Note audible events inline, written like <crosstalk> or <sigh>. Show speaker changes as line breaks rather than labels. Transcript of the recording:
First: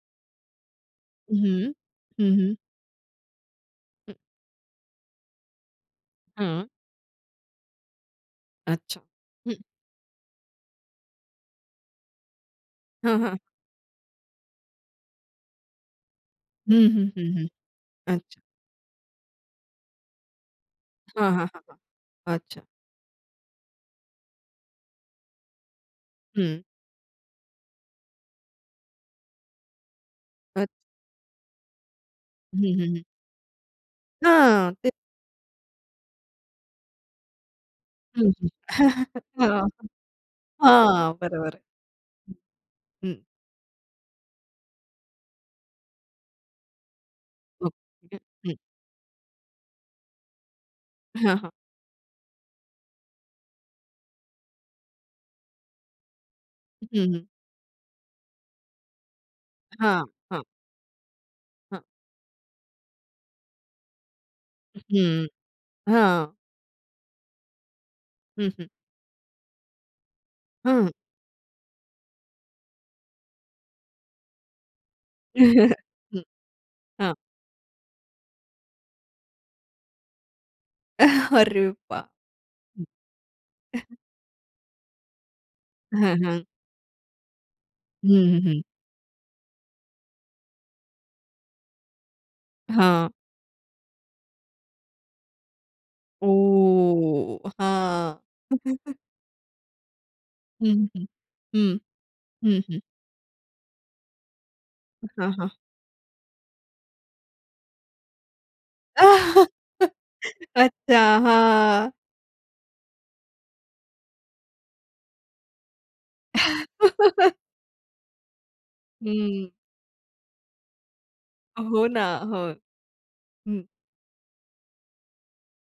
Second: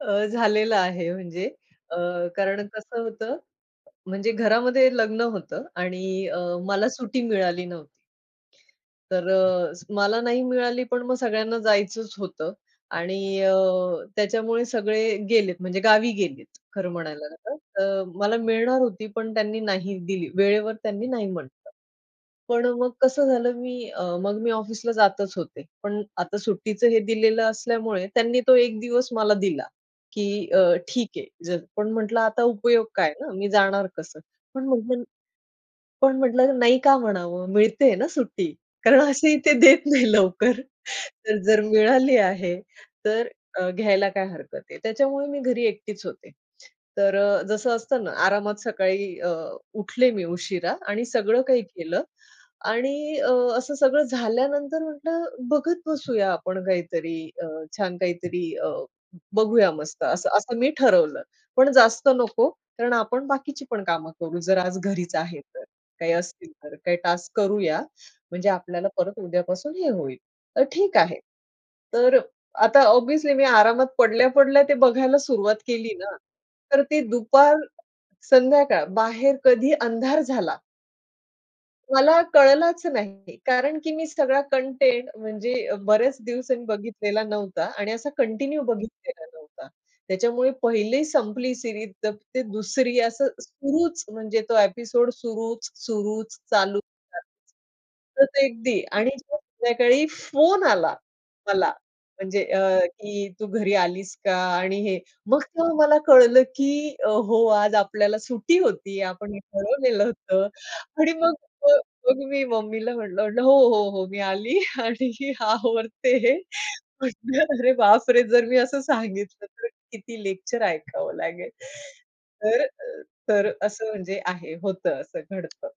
अ, झालेलं आहे म्हणजे
हं,
अ,
हं, हं.
कारण कसं होतं,
हं.
म्हणजे घरामध्ये लग्न होतं आणि अ
हं.
मला सुट्टी मिळाली नव्हती.
अच्छा.
तर
हं.
अ, मला नाही मिळाली, पण मग सगळ्यांना जायचंच होतं
हं, हं.
आणि अ, त्याच्यामुळे सगळे गेलेत म्हणजे गावी गेलीत.
हं,
खरं
हं, हं,
म्हणायला
हं.
तर मला
अच्छा.
मिळणार होती, पण त्यांनी नाही दिली, वेळेवर त्यांनी नाही
हां, हां, हां,
म्हटलं.
हां. अच्छा.
पण मग कसं झालं मी अ, मग मी ऑफिसला जातच होते. पण आता
हं.
सुट्टीचं हे दिलेलं असल्यामुळे त्यांनी तो 1 दिवस मला दिला की अ,
अच्छा.
ठीक आहे, जा पण म्हटलं आता
हं, हं,
उपयोग
हं.
काय ना. मी जाणार कसं. पण
हां. ते
मग पण म्हटलं नाही का म्हणावं. मिळते ना
हं,
सुट्टी
हं,
कारण असेही ते देत नाही
<chuckles>
लवकर.
हां
तर
बरोबर
जर मिळाली आहे
आहे. हं.
तर अ, घ्यायला काय हरकत आहे. त्याच्यामुळे मी घरी एकटीच होते. तर अ, जसं असतं ना
<unintelligible>
आरामात सकाळी अ, उठले मी उशिरा आणि
हां,
सगळं
हां.
काही केलं. आणि अ, असं सगळं झाल्यानंतर म्हटलं बघत बसूया आपण
हं,
काहीतरी
हं.
अ, छान काहीतरी अ, बघूया
हां,
मस्त असं
हां.
असं मी ठरवलं. पण
हां.
जास्त नको, कारण आपण बाकीची पण कामं करू. जर आज घरीच
हं,
आहे तर काही
हां.
असतील, तर काही टास्क करूया.
हं,
म्हणजे
हं.
आपल्याला परत उद्यापासून हे होईल. तर
हं.
ठीक आहे. तर आता ऑब्व्हियसली मी आरामात पडल्या-पडल्या ते बघायला सुरुवात
<chuckles>
केली ना,
हं.
तर ती
हां.
दुपार संध्याकाळ बाहेर कधी अंधार झाला.
<chuckles> अरे बा
मला कळलाच नाही कारण की
<unintelligible> <chuckles>
मी सगळा कंटेंट म्हणजे बऱ्याच
हं, हं.
दिवसांनी बघितलेला नव्हता आणि
हं,
असा
हं,
कंटिन्यू
हं.
बघितलेला नव्हता. त्याच्यामुळे पहिली संपली सीरीज तर ते दुसरी
हां.
असं सुरूच म्हणजे तो ॲपिसोड सुरूच, सुरूच चालू. <unintelligible>
ओ हां.
तर अगदी
<chuckles>
आणि संध्याकाळी फोन
हं,
आला
हं, हं,
मला म्हणजे
हं,
अ,
हं.
की तू घरी आलीस का? आणि हे
हां,
मग
हां.
तेव्हा मला कळलं की अ, हो आज आपल्याला सुट्टी होती. आपण
<laughs>
ठरवलेलं होतं
अच्छा.
आणि मग
हां.
मी मम्मीला म्हटलं म्हटलं हो, हो, हो मी आली आणि आता
<laughs>
म्हटलं अरे, बापरे! जर मी असं सांगितलं
हं.
तर किती लेक्चर ऐकावं लागेल.
हो ना. हो.
तर तर
हं.
असं म्हणजे आहे होतं असं घडतं.